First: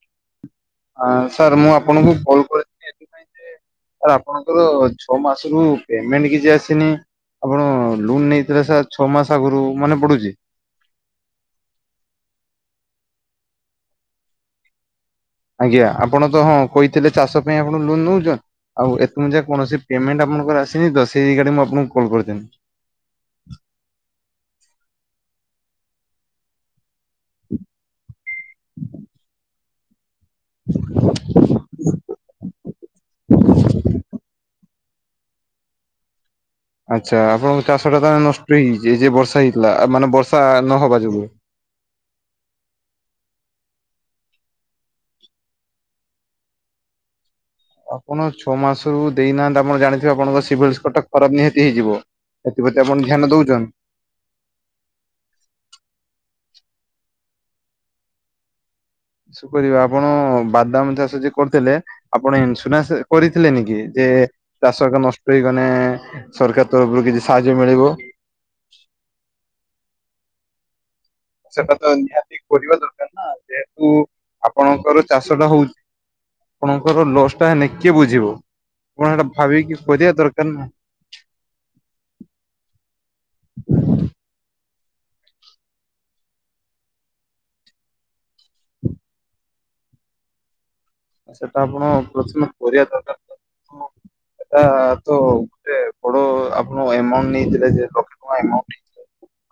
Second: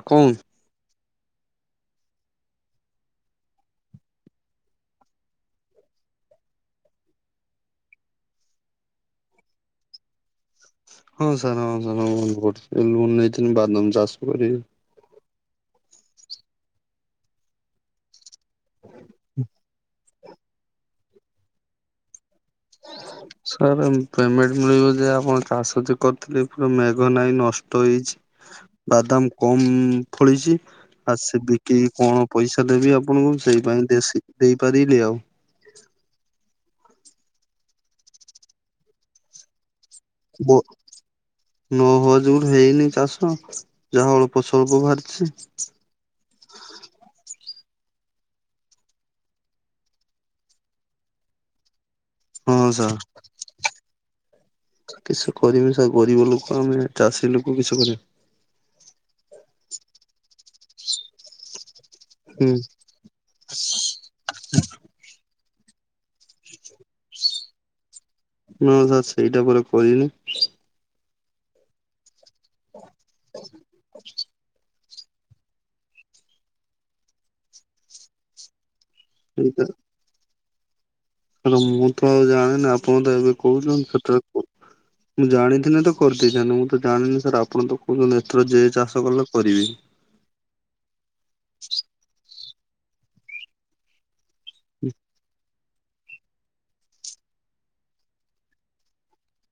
ଆ କଉ [unintelligible] ଆଁ ସାର୍ ମୁଁ ଆପଣଙ୍କୁ କଲ୍ କରିଥିଲି। ଏଥିପାଇଁ ସାର୍ ଆପଣଙ୍କର ଛଅ ମାସରୁ ପେମେଣ୍ଟ କିଛି ଆସିନି। ଆପଣ ଲୁନ୍ ନେଇଥିଲେ ସାର୍ ଛଅ ମାସ ଆଗୁରୁ ମନେ ପଡୁଛି। ହଁ ସାର୍ ହଁ ସାର୍ ହଁ ମୋ ମନେ ପଡୁଛି ଲୋନ୍ ନେଇଥିଲି ବାଦାମ ଚାଷ କରିବି ଆଜ୍ଞା ଆପଣ ତ ହଁ କହିଥିଲେ ଚାଷ ପାଇଁ ଆପଣ ଲୋନ୍ ନଉଛନ ଆଉ ଏଥମ ଯାଏ କୌଣସି ପେମେଣ୍ଟ ଆପଣଙ୍କର ଆସିନି ତ ସେଇ ରିଗାଡ଼ି ମୁଁ ଆପଣଙ୍କୁ କଲ କରିଥିଲି। ସାର୍ ପେମେଣ୍ଟ ମିଳିବ ଯେ ଆପଣ ଚାଷ ଯୋ କ ଥିରେ ପୁରା ମେଘ ନାଇ ନଷ୍ଟ ହେଇଛି ବାଦାମ କମ୍ ଫଳିଛି ଆ ସେ ବିକି କି କଣ ପଇସା ଦେବି ଆପଣଙ୍କୁ ସେଇ ପାଇଁ ଦେଶି-ଦେଇ ପାରିଲେ ଆଉ ଆଚ୍ଛା ଆପଣଙ୍କ ଚାଷ ଟା ତାହେଲେ ନଷ୍ଟ ହେଇଯାଇଛି ଏ ଯିଏ ବର୍ଷା ହେଇଥିଲା ମାନେ ବର୍ଷା ନହବା ଯୋଗୁ। ନ ହବା ଯୋଗୁ ହେଇନି ଚାଷ ଯାହା ଅଳ୍ପ ସ୍ୱଳ୍ପ ବାହାରିଛି। ଆପଣ ଛଅ ମାସରୁ ଦେଇନାହାନ୍ତି ଆପଣ ଜାଣିଥିବେ ଆପଣଙ୍କ [unintelligible] ଖରାପ ନିହାତି ହେଇଯିବ। ହଁ ଏଥିପ୍ରତି ଆପଣ ଧ୍ୟାନ ସାର୍। ଦଉଛନ୍ତି? କିସ କରିବି ସାର୍ ଗରିବ ଲୋକ ଆମେ ଚାଷୀ ଲୋକ କିସ କରି କିସକରିବେ ଆପଣ ବାଦାମ ଚାଷ ଯେ କରିଥିଲେ ଆପଣ ହୁଁ ଇନ୍ସୁରାନ୍ସ କରିଥିଲେନି କି ଯେ ଚାଷ ହେକା ନଷ୍ଟ ହେଇଗନେ ସରକାର ତରଫରୁ କିଛି ସାହାଯ୍ୟ ମିଳିବ। ନା ସାର୍ ସେଇଟା ପୁରା କରିନି। ସେଟା ତ ନିହାତି କରିବା ଦରକାର ନା ଯେହେତୁ ଆପଣଙ୍କର ଚାଷ ଟା ହଉଛି ଆପଣଙ୍କର ଲସ୍ ଟା ହେନେ କିଏ ବୁଝିବ ଆପଣ ସେଟା ଭାବିକି କରିବା ଦରକାର ନା। ହେଲେ ମୁଁ ତ ଆଉ ଜାଣିନି ଆପଣ ତ ଏବେ କହୁଛନ୍ତି ସେଥିରେ ମୁଁ ଜାଣିଥିଲେ ତ କରିଦେଇଥାନ୍ତି ମୁଁ ତ ଜାଣିନି ସାର୍ ଆପଣ ତ କହୁଛନ୍ତି ଏଥର ଯିଏ ଚାଷ କଲେ କରିବେ। ସେଟା ଆପଣ ପ୍ରଥମେ କରିବା ଦରକାର [unintelligible] ଏଟା ତ ଏତେ ବଡ ଆପଣ ଏମାଉଣ୍ଟ ନେଇଥିଲେ ଯେ ଲକ୍ଷେ ଟଙ୍କା ଏମାଉଣ୍ଟ ନେଇ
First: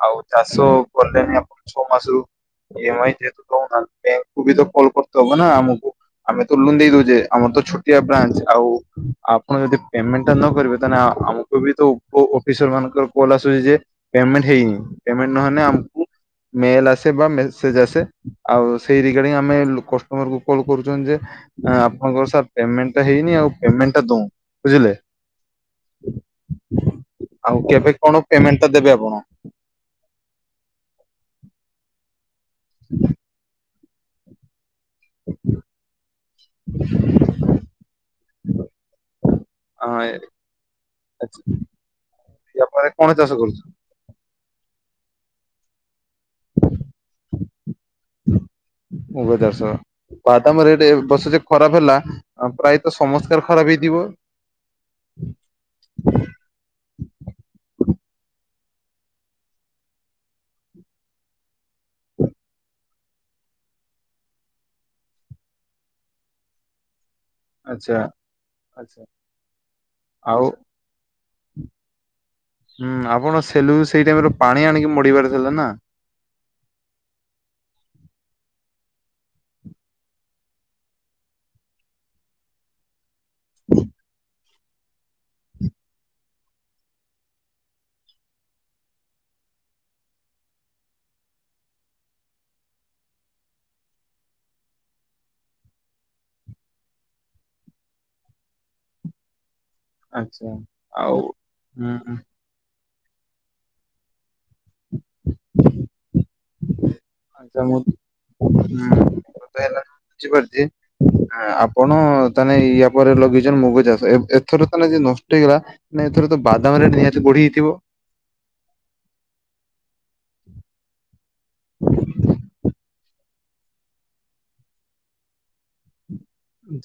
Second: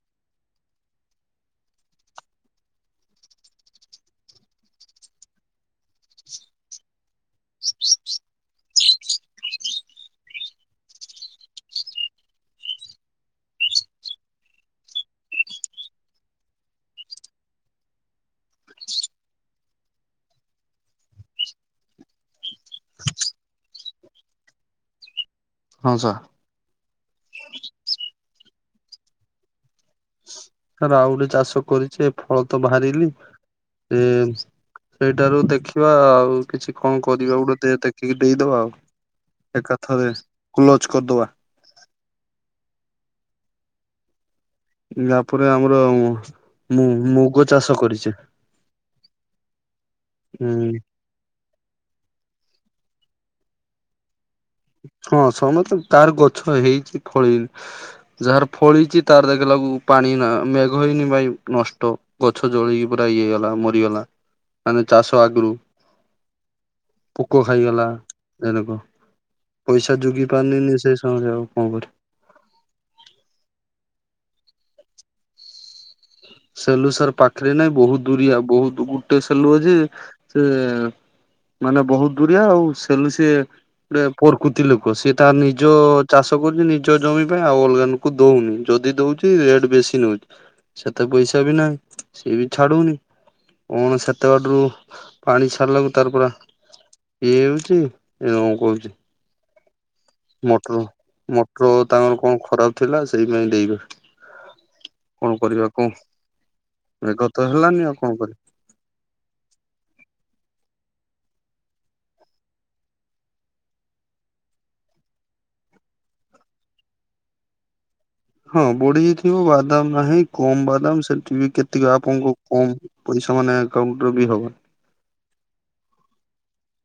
ଆଉ ଚାଷ କଲେଣିି ଆପଣ ଛଅ ମାସରୁ ଇ -ଏମ-ଆଇ ଯେହେତୁ ଦଉନାହାନ୍ତି କୁବି ତ କଲ କରତେ ହବ ନା ଆମକୁ। ଆମେ ତ ଲୁନ୍ ଦେଇ ଦେଉଛେ ଆମର ତ ଛୋଟିଆ ବ୍ରାଞ୍ଚ ଆଉ ଆପଣ ଯଦି ପେମେଣ୍ଟ ଟା ନ କରିବେ ତାହେନେ ଆ ଆମକୁ ଆମକୁ ବି ତ ଉପ ଅଫିସର ମାନଙ୍କର କଲ ଆସୁଛି ଯେ ପେମେଣ୍ଟ ହେଇନି ପେମେଣ୍ଟ ନହେନେ ଆମକୁ ମେଲ ଆସେ ବା ମେସେଜ ଆସେ ଆଉ ସେଇ ରିଗାର୍ଡିଙ୍ଗ ଆମେ କଷ୍ଟମର କୁ କଲ୍ କରୁଛନ୍ତି ଯେ ଆ ଆପଣଙ୍କର ସାର୍ ପେମେଣ୍ଟ ତ ହେଇନି ଆଉ ପେମେଣ୍ଟ ଟା ଦୋ ବୁଝିଲେ। ହଁ ସାର୍। ଆଉ କେବେ କଣ ପେମେଣ୍ଟ ଟା ଦେବେ ଆପଣ? ସାର୍ ଆଉ ଗୋଟେ ଚାଷ କରିଛି ଫଳ ତ ବାହାରିଲି ଏ ସେଇଟାରୁ ଦେଖିବା ଆଉ କିଛି କଣ କରିବା ଗୋଟେ ଦେ ଦେଖିକି ଦେଇଦବା ଆଉ। ଆ ଏକାଥରେ କ୍ଲୋଜ କରିଦବା। ୟା ପରେ କଣ ଚାଷ କରୁଛୁ। ୟା ପରେ ଆମର ମୁ ମୁଗ ଚାଷ କରିଚି। ମୁଗ ଚାଷ ବାଦାମ ହୁଁ ରେଟ ଏ ବର୍ଷ ଯେ ଖରାପ ହେଲା ପ୍ରାୟତଃ ସମସ୍ତେ ଖରାପ ହେଇଥିବ। ହଁ ସମସ୍ତେ କାର ଗଛ ହେଇଛି ଫଳିନି। ଯାହାର ଫଳିଛି ତାର ଦେଖିଲାଗୁ ପାଣି ନା ମେଘ ହେଇନି ଭାଇ ନଷ୍ଟ। ଗଛ ଜଳିକି ପୁରା ଇଏ ହେଇଗଲା ମରିଗଲା ମାନେ ଚାଷ ଆଗରୁ ପୋକ ଖାଇଗଲା ଆଚ୍ଛା। ଏରକ। ପଇସା ଜୁଗେଇ ଆଉ ପାରନିନି ସେ ସମୟରେ ଆଉ କଣ କରିବି। ହୁଁ ଆପଣ ସେଲୁଗୁ ସେଇ ଟାଇମରେ ପାଣି ଆଣିକି ମଡେଇବାର ଥିଲା ନା। ସେଲୁ ସାର୍ ପାଖରେ ନାଇଁ ବହୁତ ଦୂରିଆ ବହୁତ ଗୁଟେ ସେଲୁ ଅଛି ସେ ମାନେ ବହୁତ ଦୁରିଆ ଆଉ ସେଲୁ ସିଏ ଗୁଟେ ପୋର୍ କୃତି ଲୋକ ସିଏ ତା ନିଜ ଚାଷ କରୁଛି ନିଜ ଜମି ପାଇଁ ଆଉ ଅଲଗା ନୋକ ଦଉନି ଯଦି ଦଉଚି କି ରେଟ୍ ବେଶି ନଉଚି। ଏତେ ପଇସା ବି ନାହିଁ ସିଏ ବି ଛାଡୁନି। କଣ ସେତେ ବାଟରୁୁ ପାଣି ଛାଡ଼ିଲାକୁ ତାର ପୁରା ଇଏ ହେଉଛି ଏ ରମକ କରୁଛି। ଆଚ୍ଛା ମଟର ଆଉ ମଟର ହୁଁ ତାଙ୍କର କଣ ଖରାପ୍ ଥିଲା ସେଇପାଇଁ ଡେଇବେ, କଣ କରିବା କୁହ? ମେଘ ତ ଆଚ୍ଛା ହେଲାନି ଆଉ କଣ କରିବା? ହେଲାନି ମୁଁ ବୁଝି ପାରୁଚି। ଆପଣ ତାହେନେ ଇୟା ପରେ ଲଗେଇଚନ୍ତି ମୁଗ ଚାଷ ଏ-ଏଥର ତାହେଲେ ଯଦି ନଷ୍ଟ ହେଇଗଲା ନାଇଁ ଏଥର ତ ବାଦାମ ରେଟ୍ ନିହାତି ବଢିଯାଇଥିବ? ହଁ ବଢିଯାଇଥିବ ବାଦାମ୍ ନାହିଁ କମ ବାଦାମ୍ ସେଠି ବି କେତିକ ଆପଣଙ୍କୁ କମ୍ ପଇସା ମାନେ ଏକାଉଣ୍ଟରେ ବି ହବନି।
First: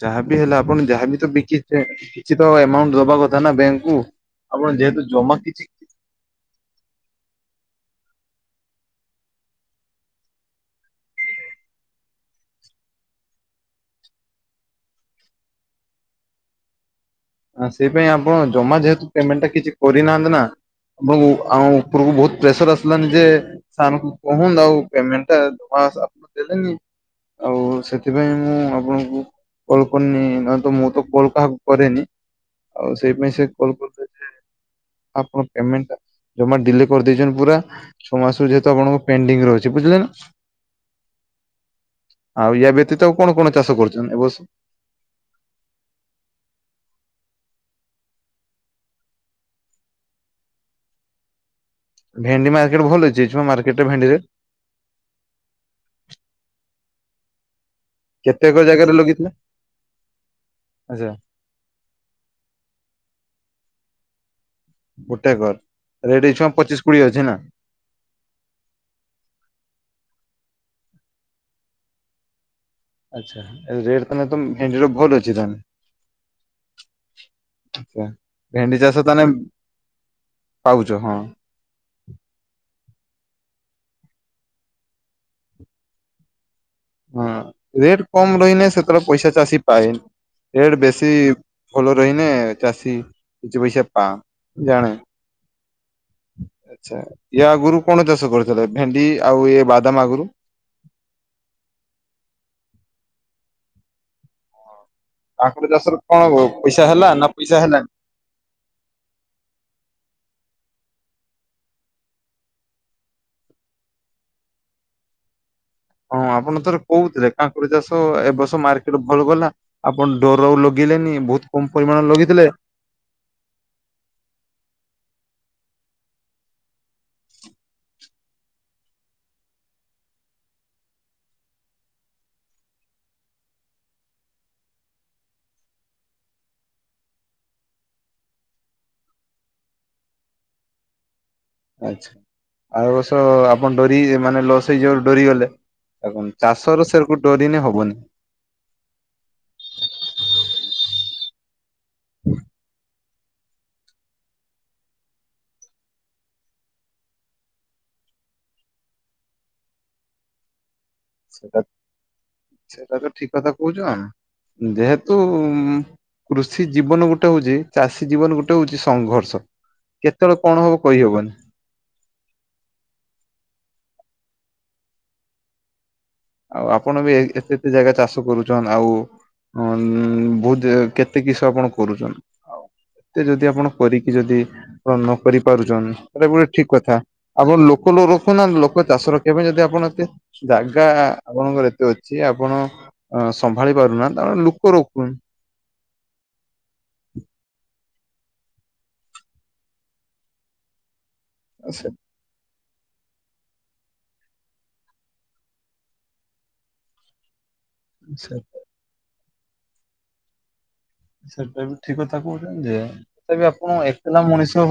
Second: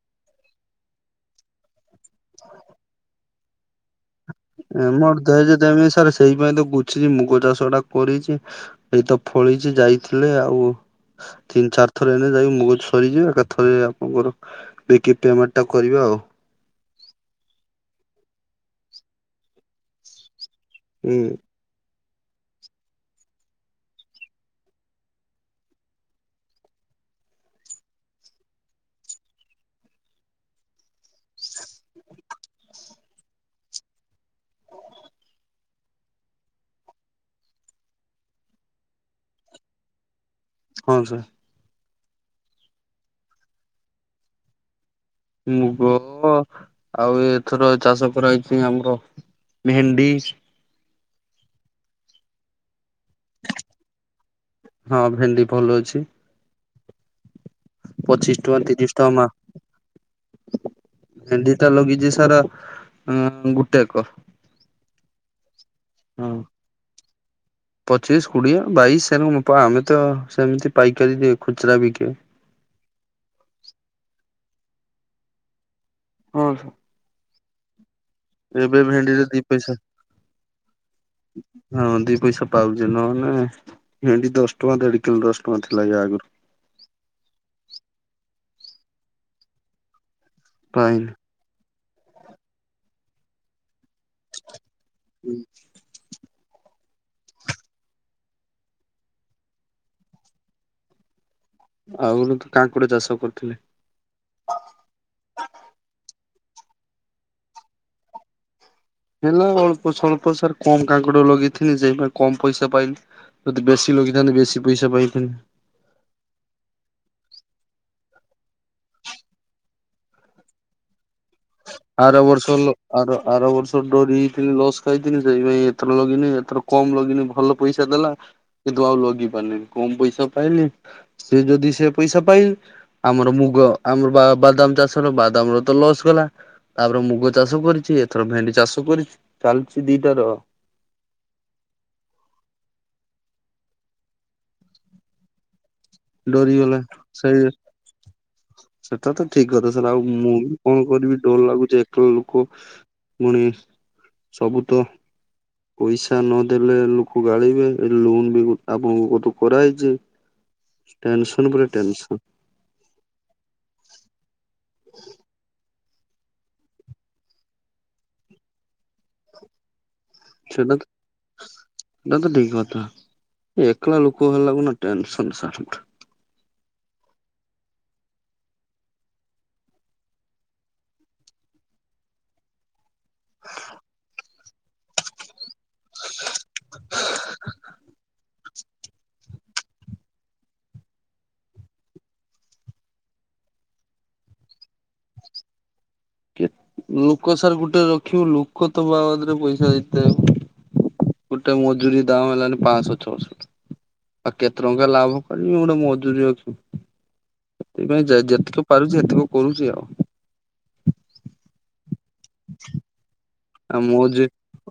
ଯାହାବି ହେଲା ଆପଣ ଯାହାବି ତ ବିକିଥିବେ କିଛି ତ ଏମାଉଣ୍ଟ୍ ଦବା କଥା ନା ବ୍ୟାଙ୍କକୁୁ। [inaudible] ସେଇପାଇଁ ତ ଗୁଛିଛି ମୁଗ ଚାଷ ଟା କରିଚି ଏଇତ ଫଳିଚି ଯାଇଥିଲେ ଆଉ ତିନି ଚାରି ଥର ଏନେ ଯାଇକି ମୁଗ ସରିଯିବେ ଏକା ଥରେ ଆପଣଙ୍କର ବିକି ପେମେଣ୍ଟଟା କରିବା ଆଉ। ଆ ସେଇ ପାଇଁ ଆପଣ ଜମା ଯେହେତୁ ପେମେଣ୍ଟା କିଛି କରିନାହାନ୍ତି ନା, ହୁଁ ଆପଣଙ୍କୁ ଆଉଁ ଉପୁରୁକୁ ବହୁତ ପ୍ରେସର ଆସିଲାନି ଯେ ସାରଙ୍କୁ କୁହନ୍ତୁ ଆଉ ପେମେଣ୍ଟ୍ ଟା ଜମା ଆପଣ ଦେଲେନି। ଆଉ ସେଥିପାଇଁ ମୁଁ ଆପଣଙ୍କୁ କଲ୍ କରିନି, ନହେଲେ ମୁ ତ କଲ୍ କାହାକୁ କରେନି। ଆଉ ସେଇପାଇଁ ସେ କଲ୍ କରିଛନ୍ତି। ଆପଣ ପେମେଣ୍ଟ ଟା ଜମା ଡିଲେ କରିଦେଇଚନ୍ତି ପୁରା। ଛମାସର ଯେହେତୁ ଆପଣଙ୍କର ପେଣ୍ଡିଂରେ ଅଛି ବୁଝିଲେ ନା। ହଁ ସାର୍। ଆଉ ୟା ବ୍ୟତୀତ ଆଉ କଣ କଣ ଚାଷ କରୁଚନ୍ତି ଏ ବର୍ଷ? ମୁଗ, ଆଉ ଏଥର ଚାଷ କରାହେଇଚି ଆମର ଭେଣ୍ଡି ଭେଣ୍ଡି ମାର୍କେଟ ଭଲ ଅଛି ଏଛୁଅ ମାର୍କେଟରେ ଭେଣ୍ଡିରେ। ହଁ ଭେଣ୍ଡି ଭଲ ଅଛି। ପଚିଶ କେତେକ ଟଙ୍କା ଜାଗାରେ ତିରିଶ ଟଙ୍କା ମା ଲଗେଇଥିଲେ ଆଚ୍ଛା ଭେଣ୍ଡି ଟା ଲାଗିଚି ସାର୍ ଉ ଗୁଟେ ଏକର୍। ଗୋଟେ ଏକର ରେଟ୍ ହଁ। ଏଛୁଆଁ ପଚିଶ କୋଡିଏ ଅଛି ନା? ପଚିଶ, କୋଡ଼ିଏ, ବାଇଶି, ସେ ଆମେ ତ ସେମିତି ପାଇକାରୀ ଦିଏ ଖୁଚୁରା ବିକେ। ଆଚ୍ଛା ରେଟ ତାହାନେ ତ ଭେଣ୍ଡିର ଭଲ୍ ଅଛି ତାନେ। ହଁ। ଭେ-ଭେଣ୍ଡି ଚାଷ ଭେଣ୍ଡିରେ ତାନେ ଦି ପଇସା ପାଉଚ ହଁ। ହଁ ଦି ପଇସା ପାଉଚି ନହନେ, ଭେଣ୍ଡି ଦଶଟଙ୍କା ଦେଢ କିଲୋ ଦଶଟଙ୍କା ଥିଲା ୟା ଆଗରୁ। ହଁ ରେଟ୍ କମ ରହିନେ ସେତେବେଳେ ପଇସା ଚାଷୀ ପାଏନି, ରେଟ ପାଇନି। ବେଶୀ ଭଲ ରହିନେ ଚାଷୀ କିଛି ପଇସା ପା ଜାଣେ। ହୁଁ। ଆଚ୍ଛା ୟା ଆଗୁରୁ କଣ ଚାଷ କରିଥିଲେ, ଭେଣ୍ଡି ଆଉ ଇଏ ବାଦାମ୍ ଆଗୁରୁ? ଆଗରୁ ତ କାଂକୁଡି ଚାଷ କରିଥିଲି। କାକୁଡି ଚାଷରେ କଣ ପଇସା ହେଲା ନା ପଇସା ହେଲାନି? ହେଲା ଅଳ୍ପ ସ୍ୱଳ୍ପ ସାର୍ କମ କାଙ୍କଡ ଲଗେଇଥିଲି ଯେ ସେଇପାଇଁ କମ ପଇସା ପାଇଲି। ଯଦି ବେଶୀ ଲଗେଇଥାନ୍ତି ବେଶୀ ପଇସା ପାଇଥାନ୍ତି। ହଁ ଆପଣ ଥରେ କହୁଥିଲେ, କାଙ୍କଡ ଚାଷ ଏବର୍ଷ ମାର୍କେଟ ରେ ଭଲ ଗଲା। ଆପଣ ଡରରେ ଆଉ ଲଗେଇଲେନି ବହୁତ କମ ପରିମାଣ ଆର ଲଗେଇଥିଲେ ବର୍ଷ ଲ ଆର- ଆର ବର୍ଷ ଡରି ଯାଇଥିଲି ଲସ୍ ଖାଇଥିଲି ସେଇପାଇ ଏଥର ଲଗେଇଲିନି ଏଥର କମ୍ ଲଗିଲି ଭଲ ପଇସା ଦେଲା କିନ୍ତୁ ଆଉ ଲଗେଇ ପାରିଲିନି କମ୍ ପଇସା ପାଇଲି। ସେ ଯଦି ସେ ପଇସା ପାଇ ଆମର ମୁଗ ଆମର ବା ବାଦାମ୍ ଚାଷର ବାଦାମ୍ ର ତ ଲସ୍ ଗଲା। ତାପରେ ମୁଗ ଚାଷ କରିଚି ଏଥର ଭେଣ୍ଡି ଚାଷ କରିଚି ଚାଲିଚି ଦିଟା ର। ଆଛା ଆର ବର୍ଷ ଆପଣ ଡରି ମାନେ ଲସ୍ ହେଇଯିବ ବୋଲି ଡରି ଗଲେ। ଦେଖନ୍ତୁ ଚାଷ ଡରିଗଲା ରେ ସେ [unintelligible] ସେଇ ଡରି ଲେ ହବନି। ସେଟା ତ ଠିକ୍ କଥା ସାର୍ ଆଉ ମୁଁ ବି କଣ କରିବି ଡର ଲାଗୁଚି ଏକେଲା ଲୋକ। ପୁଣି ସବୁ ତ ପଇସା ନଦଲେ ଲୋକ ଗାଳିବେ ଏ ଲୋନ୍ ବି ଆପଣଙ୍କଠୁ କରାହେଇଚି। ଟେନସନ୍ ପରେ ଟେନସନ୍। ସେଇଟା ତ ଠିକ୍ କଥା କହୁଚ ଯେହେତୁ ଉଁ କୃଷି ଜୀବନ ଗୋଟେ ହଉଚି ଚାଷୀ ଜୀବନ ଗୋଟେ ହଉଚି ସଂଘର୍ଷ। କେତେବେଳେ କଣ ହବ କହିହବନି। ଏଇଟା ତ ଠିକ୍ କଥା ଏକେଲା ଲୋକ ହେଲେ କଣ ନା ଟେନସନ୍ [unintelligible] ଆଉ ଆପଣ ବି ଏତେ- ଏତେ ଜାଗା ଚାଷ କରୁଚନ୍ ଆଉ ହଁ ବହୁତ୍ କେତେ କିସ ଆପଣ କରୁଚନ୍ ଆଉ। ଏତେ ଯଦି ଆପଣ କରିକି ଯଦି ନ କରି ପାରୁଚନ୍ [unintelligible] ଗୋଟେ ଠିକ୍ କଥା ଆପଣ ଲୋକ ଲ ରଖୁନା ଲୋ ଚାଷ ରଖିବା ପାଇଁ ଯଦି ଆପଣ ଏତେ ଜାଗା ଆପଣଙ୍କର ଏତେ ଅଛି ଆପଣ ସମ୍ଭାଳି ପାରୁନାହାନ୍ତି ତା ମାନେ ଲୋକ ରଖୁ କେ ଲୋକ ସାର ଗୋଟେ ରଖିବୁ ଲୋକ ତ ବାବଦରେ ପଇସା ଦେଇଥାଉ। ଗୋଟେ ସେ ମଜୁରୀ ଦାମ୍ ହେଲାନି ପାଞ୍ଚଶ ଛଅଶ ଆଉ କେତେ ଟଙ୍କା ଲାଭ କରିବି ଗୋଟେ ମଜୁରୀ ରଖିବି। ସେଥିପାଇଁ ସେ ଯେ-ଯେତିକ ପାରୁଚି ହେତିକ କରୁଚି ଆଉ। ସେଟା ବି ଠିକ୍ କଥା କହୁଚନ୍ତି ଯେ ତଥାପି ଆପଣ ଏକେଲା ମଣିଷ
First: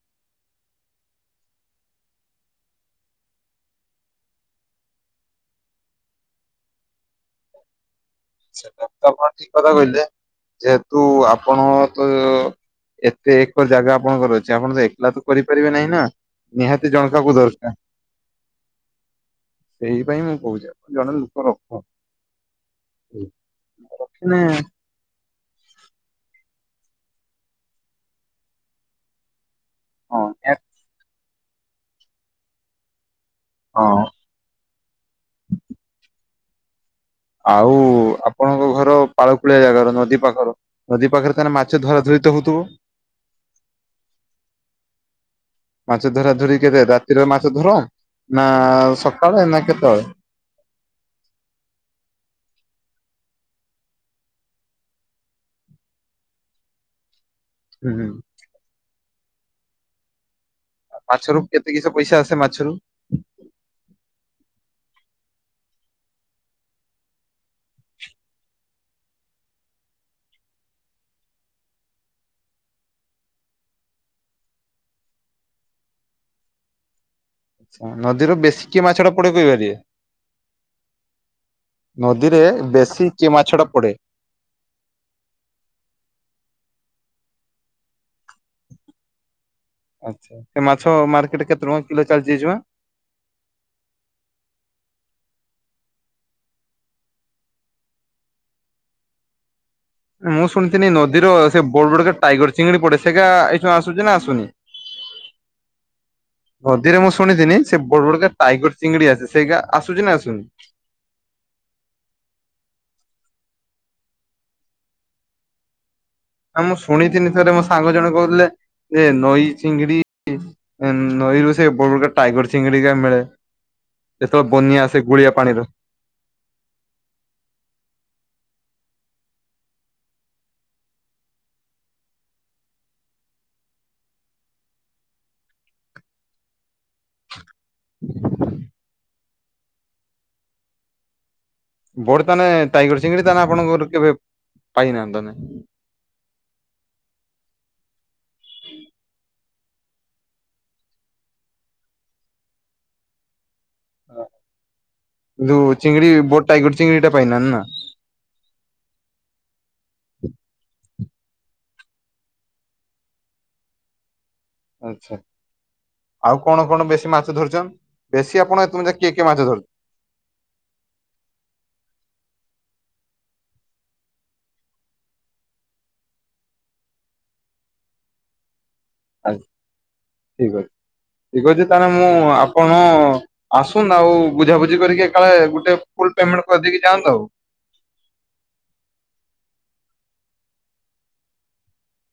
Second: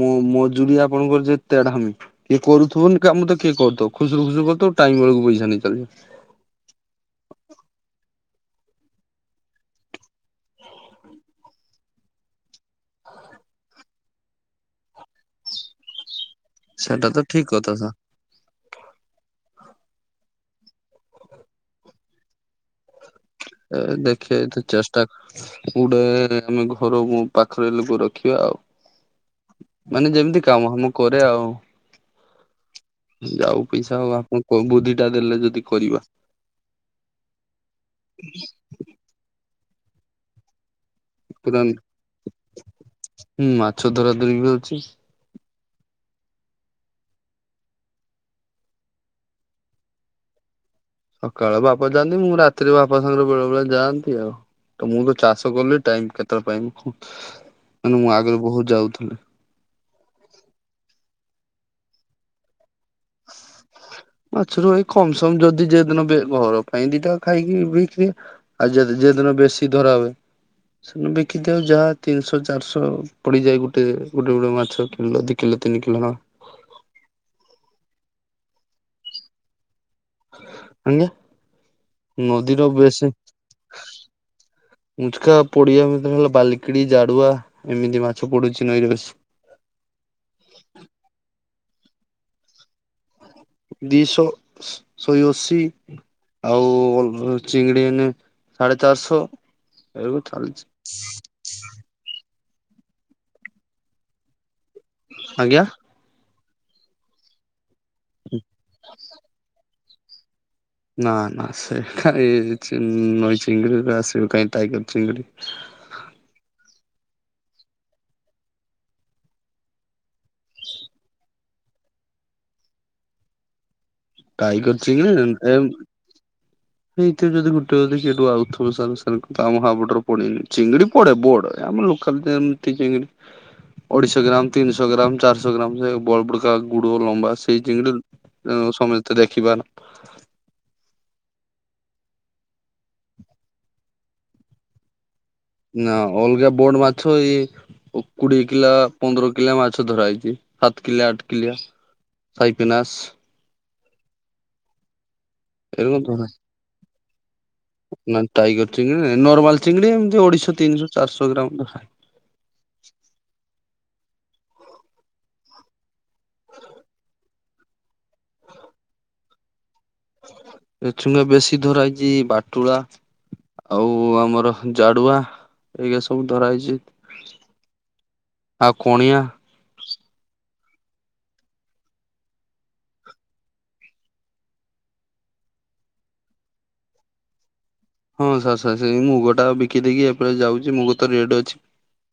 ମୁଁ ମୋ ମଜୁରୀ ଆପଣଙ୍କର ଯେ ତେଢାମି। କିଏ କରୁଥିବନି କାମ ତ କିଏ କରୁଥିବ ଖୁସୁରୁ ଖୁସୁ କରୁଥିବ ଟାଇମ୍ ବେଳକୁ ପଇସା ନେଇ ଚାଲିବ। ସେଟା ତ ଆପଣ ଠିକ୍ କଥା କହିଲେ ଯେହେତୁ ଆପଣ ତ ଏତେ ଏକର ଜାଗା ଆପଣଙ୍କର ଅଛି ଆପଣ ତ ଏକେଲା ତ କରିପାରିବେ ନାହିଁ ନା ନିହାତି ସେଟା ଜଣେ ତ କାହାକୁ ଠିକ କଥା ଦରକାର୍। ସାର୍ ସେଇଥିପାଇଁ ମୁଁ କହୁଚି ଜଣେ ଲୋକ ରଖ। ଏ ରଖିଲେ ଦେଖିବା ତ ଚେଷ୍ଟ୍ ତା ଗୁଟେ ଆମେ ଘର ପାଖେରେ ଲୋକ ରଖିବା ଆଉ। ମାନେ ହଁ ଯେମିତି ନିହାତି କାମ ଫାମ କରିଆ ଆଉ। ଯାଉ ହଁ ପଇସା ଆଉ ଆପଣ ବୁଦ୍ଧି ଟା ଦେଲେ ଯଦି କରିବା। ଆଉ ଆପଣଙ୍କ ଘର ପାଳକୁଳିଆ ଜାଗାର ନଦୀ ପାଖର। ନଦୀ ପାଖେରେ ତା ହେଲେ ପୁରା ମାଛ ଧରା ଧରି ତ ହଉଥିବ? ହୁଁ ମାଛ ଧରା ଧରି ବି ହଉଚି। ମାଛ ଧରା ଧରି କେବେ ରାତିରେ ମାଛ ଧର ନା ସକାଳେ ନା କେତେବେଳେ? ସକାଳେ ବାପା ଯାଆନ୍ତି ମୁଁ ରାତିରେ ବାପା ସାଙ୍ଗରେ ବେଳେ ବେଳେ ଯାଆନ୍ତି ଆଉ। ତ ମୁଁ ତ ଚାଷ କଲି ଟାଇମ୍ କେତେବେଳେ ପାଇବି ହୁଁ ମାନେ ହୁଁ ମୁଁ ଆଗରୁ ବହୁତ୍ ଯାଉଥିଲି। ମାଛରୁ କେତେ କିସ ପଇସା ଆସେ ମାଛରୁ? ହ [inaudible] ମାଛରୁ ଏଇ କମ୍ [unintelligible] ଯଦି ଯଉଦିନ ଘର ପାଇଁ ଦିଟା ଖାଇକି ବିକି ଆଉ ଯଦି ଯେଦିନ ବେଶୀ ଧରାହୁଏ। ସେ ବିକିଥାଉ ଯାହା ତିନିଶହ ଚାରିଶହ ପଡିଯାଏ ଗୋଟେ ଗୋଟେ ଗୋଟେ ମାଛ କିଲୋ ଅଧିକ କିିଲୋ ତିନ କିିଲୋ ନଦୀର ବେଶୀ କି ମାଛ ଟା ପଡେ କହିପାରିବେ। ଆଜ୍ଞା। ନଦୀରେ ନଦୀର ବେଶୀ କେଉଁ ମାଛଟା ପଡେ। ମୁଚୁକା ପଡିିବା ଭିତରେ ହେଲା ବାଲିକିଡି ଜାଡୁଆ ଏମିତି ମାଛ ପଡୁଛି ନଈରେ ବେଶି। ଏ ମାଛ ମାର୍କେଟରେ କେତେ ଟଙ୍କା କିଲୋ ଚାଲିଛି ଏଇଜୁଣା। ଦିଶହ। ଶହେ ଅଶୀ ଆଉ ଚିଙ୍ଗିଡି ଏଇନେ ସାଢେ ଚାରିଶହ। ଏବେ ମୁଁ ଚାଲିଛି ଶୁଣିଥିଲି ନଦୀର ସେ ବଡ ବଡ ଗେ ଟାଇଗର ଚିଙ୍ଗୁଡି ପଡେ ସେଇଟା ଏଇଶୁଣା ଆସୁଛି ନା ଆସୁନି। ଆଜ୍ଞା। ନଦୀରେ ମୁଁ ଶୁଣିଥିନି ସେ ବଡ ବଡଗା ଟାଇଗର ଚିଙ୍ଗିଡି ଆସେ ସେଇଗା ଆସୁଛି ନା ଆସୁନି। ନା ନା ସେ କା ନଈ ଚିଙ୍ଗିଡି ଆସିବ କାହିଁ ଟାଇଗର ଚିଙ୍ଗିଡି। ନା ମୁଁ ଶୁଣିଥିନି ଥରେ ମୋ ସାଙ୍ଗ ଜଣେ କହୁଥିଲେ ଯେ ନଈ ଚିଙ୍ଗିଡି ନଈରୁ ସେ ବଡ ବଡ ଗା ଟାଇଗର ଚିଙ୍ଗିଡି ଜା ମିଳେ। ଯେତେବେଳେ ଟାଇଗର ବନ୍ୟା ଆସେ ଗୁଳିଆ ପାଣିର। ନାଇଁ ଯଦି ଗୋଟେ ଅଧେ କେଠୁ ଆଉଥିବ ସାରେ ଆମ ହାବୁଡ଼ରେ ପଡିନି ଚିଙ୍ଗିଡି ପଢେ ବଡେ ଆମ ଲୋକାଲ ଯେମିତି ଚିଙ୍ଗିଡି ଅଢ଼େଶ ଗ୍ରାମ ତିନିଶ ଗ୍ରାମ ଚାରିଶ ଗ୍ରାମ ସେ ବ ବଡ଼ା ଗୁଡ ଲମ୍ବା ସେଇ ଚିଙ୍ଗିଡ଼ି କୁ ସମସ୍ତେ ଦେଖିବାର। ବୋଡ ତାନେ ଟାଇଗର ଚିଙ୍ଗିଡି ତାହେନେ ଆପଣଙ୍କର କେବେ ପାଇନାହାଁନ୍ତି ତ। ନା ଅଲଗା ବୋଡ ମାଛ ଏଇ କୋଡିଏ କିଲା ପନ୍ଦର କିଲିଆ ମାଛ ଧରା ହେଇଛି ସାତ କିଲା ଆଠ କିଲା ସାଇପିନାସ ଯୋଉ ଏରକ ଚିଙ୍ଗିଡି ଧରା ବୋଟ ଟାଇଗର ଚିଙ୍ଗିଡି ଟା ପାଇନାହାଁନ୍ତି ନା। ନା ଟାଇଗର ଚିଙ୍ଗିଡ଼ି ନର୍ମାଲ ଚିଙ୍ଗିଡି ଏମିତି ଅଢେଶହ ତିନିଶହ ଚାରିଶହ ଗ୍ରାମ ଆଉ କଣ କଣ ବେଶୀ ମାଛ ଧରିଛ ବେଶୀ ଆପଣ ଏତମେ ଯେ କିଏ କିଏ ମାଛ ଧରିଛନ୍ତି। ଏଛୁଙ୍ଗେ ବେଶୀ ଧରା ହେଇଛି ବାଟୁଳା। ଆଉ ଆମର ଜାଡୁଆ ଏଇଗା ସବୁ ଧରାହେଇଛି। ଆଉ କଣିଆ। ଠିକ୍ ଅଛି। ଠିକ୍ ଅଛି ତାହେନେ ମୁଁ ଆପଣ ଆସନ୍ତୁ ଆଉ ବୁଝାବୁଝି କରିକି ଏକାଳେ ଗୋଟେ ଫୁଲ ପେମେଣ୍ଟ କରିଦେଇକି ଯାଆନ୍ତୁ ଆଉ। ହଁ ସାର୍ ସାର୍ ସେଇ ମୁଗଟା ବିକି ଦେଇକି ଏପାଳି ଯାଉଛି ମୁଗ ତ ରେଟ୍ ଅଛି।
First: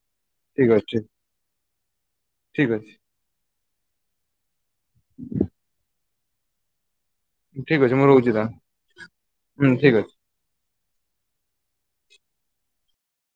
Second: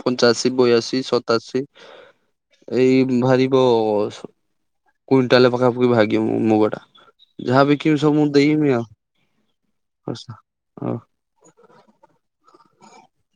ପଞ୍ଚାଅଶୀ, ଠିକ ବୟାଶୀ, ଅଛି ସତାଅଶୀ ଠିକ ଅଛି ଏଇ ବାହାରିବ କୁଇଣ୍ଟାଲ ପାଖାପାଖି ଭାଗିବ ମୁଗ ଟା। ଯାହା ଠିକ ଅଛି ବିକିମି ସବୁ ମୁଁ ରହୁଛି ତାହେଲେ ଦେଇମି ଆଉ। ହୁଁ ଠିକ ଅଛି।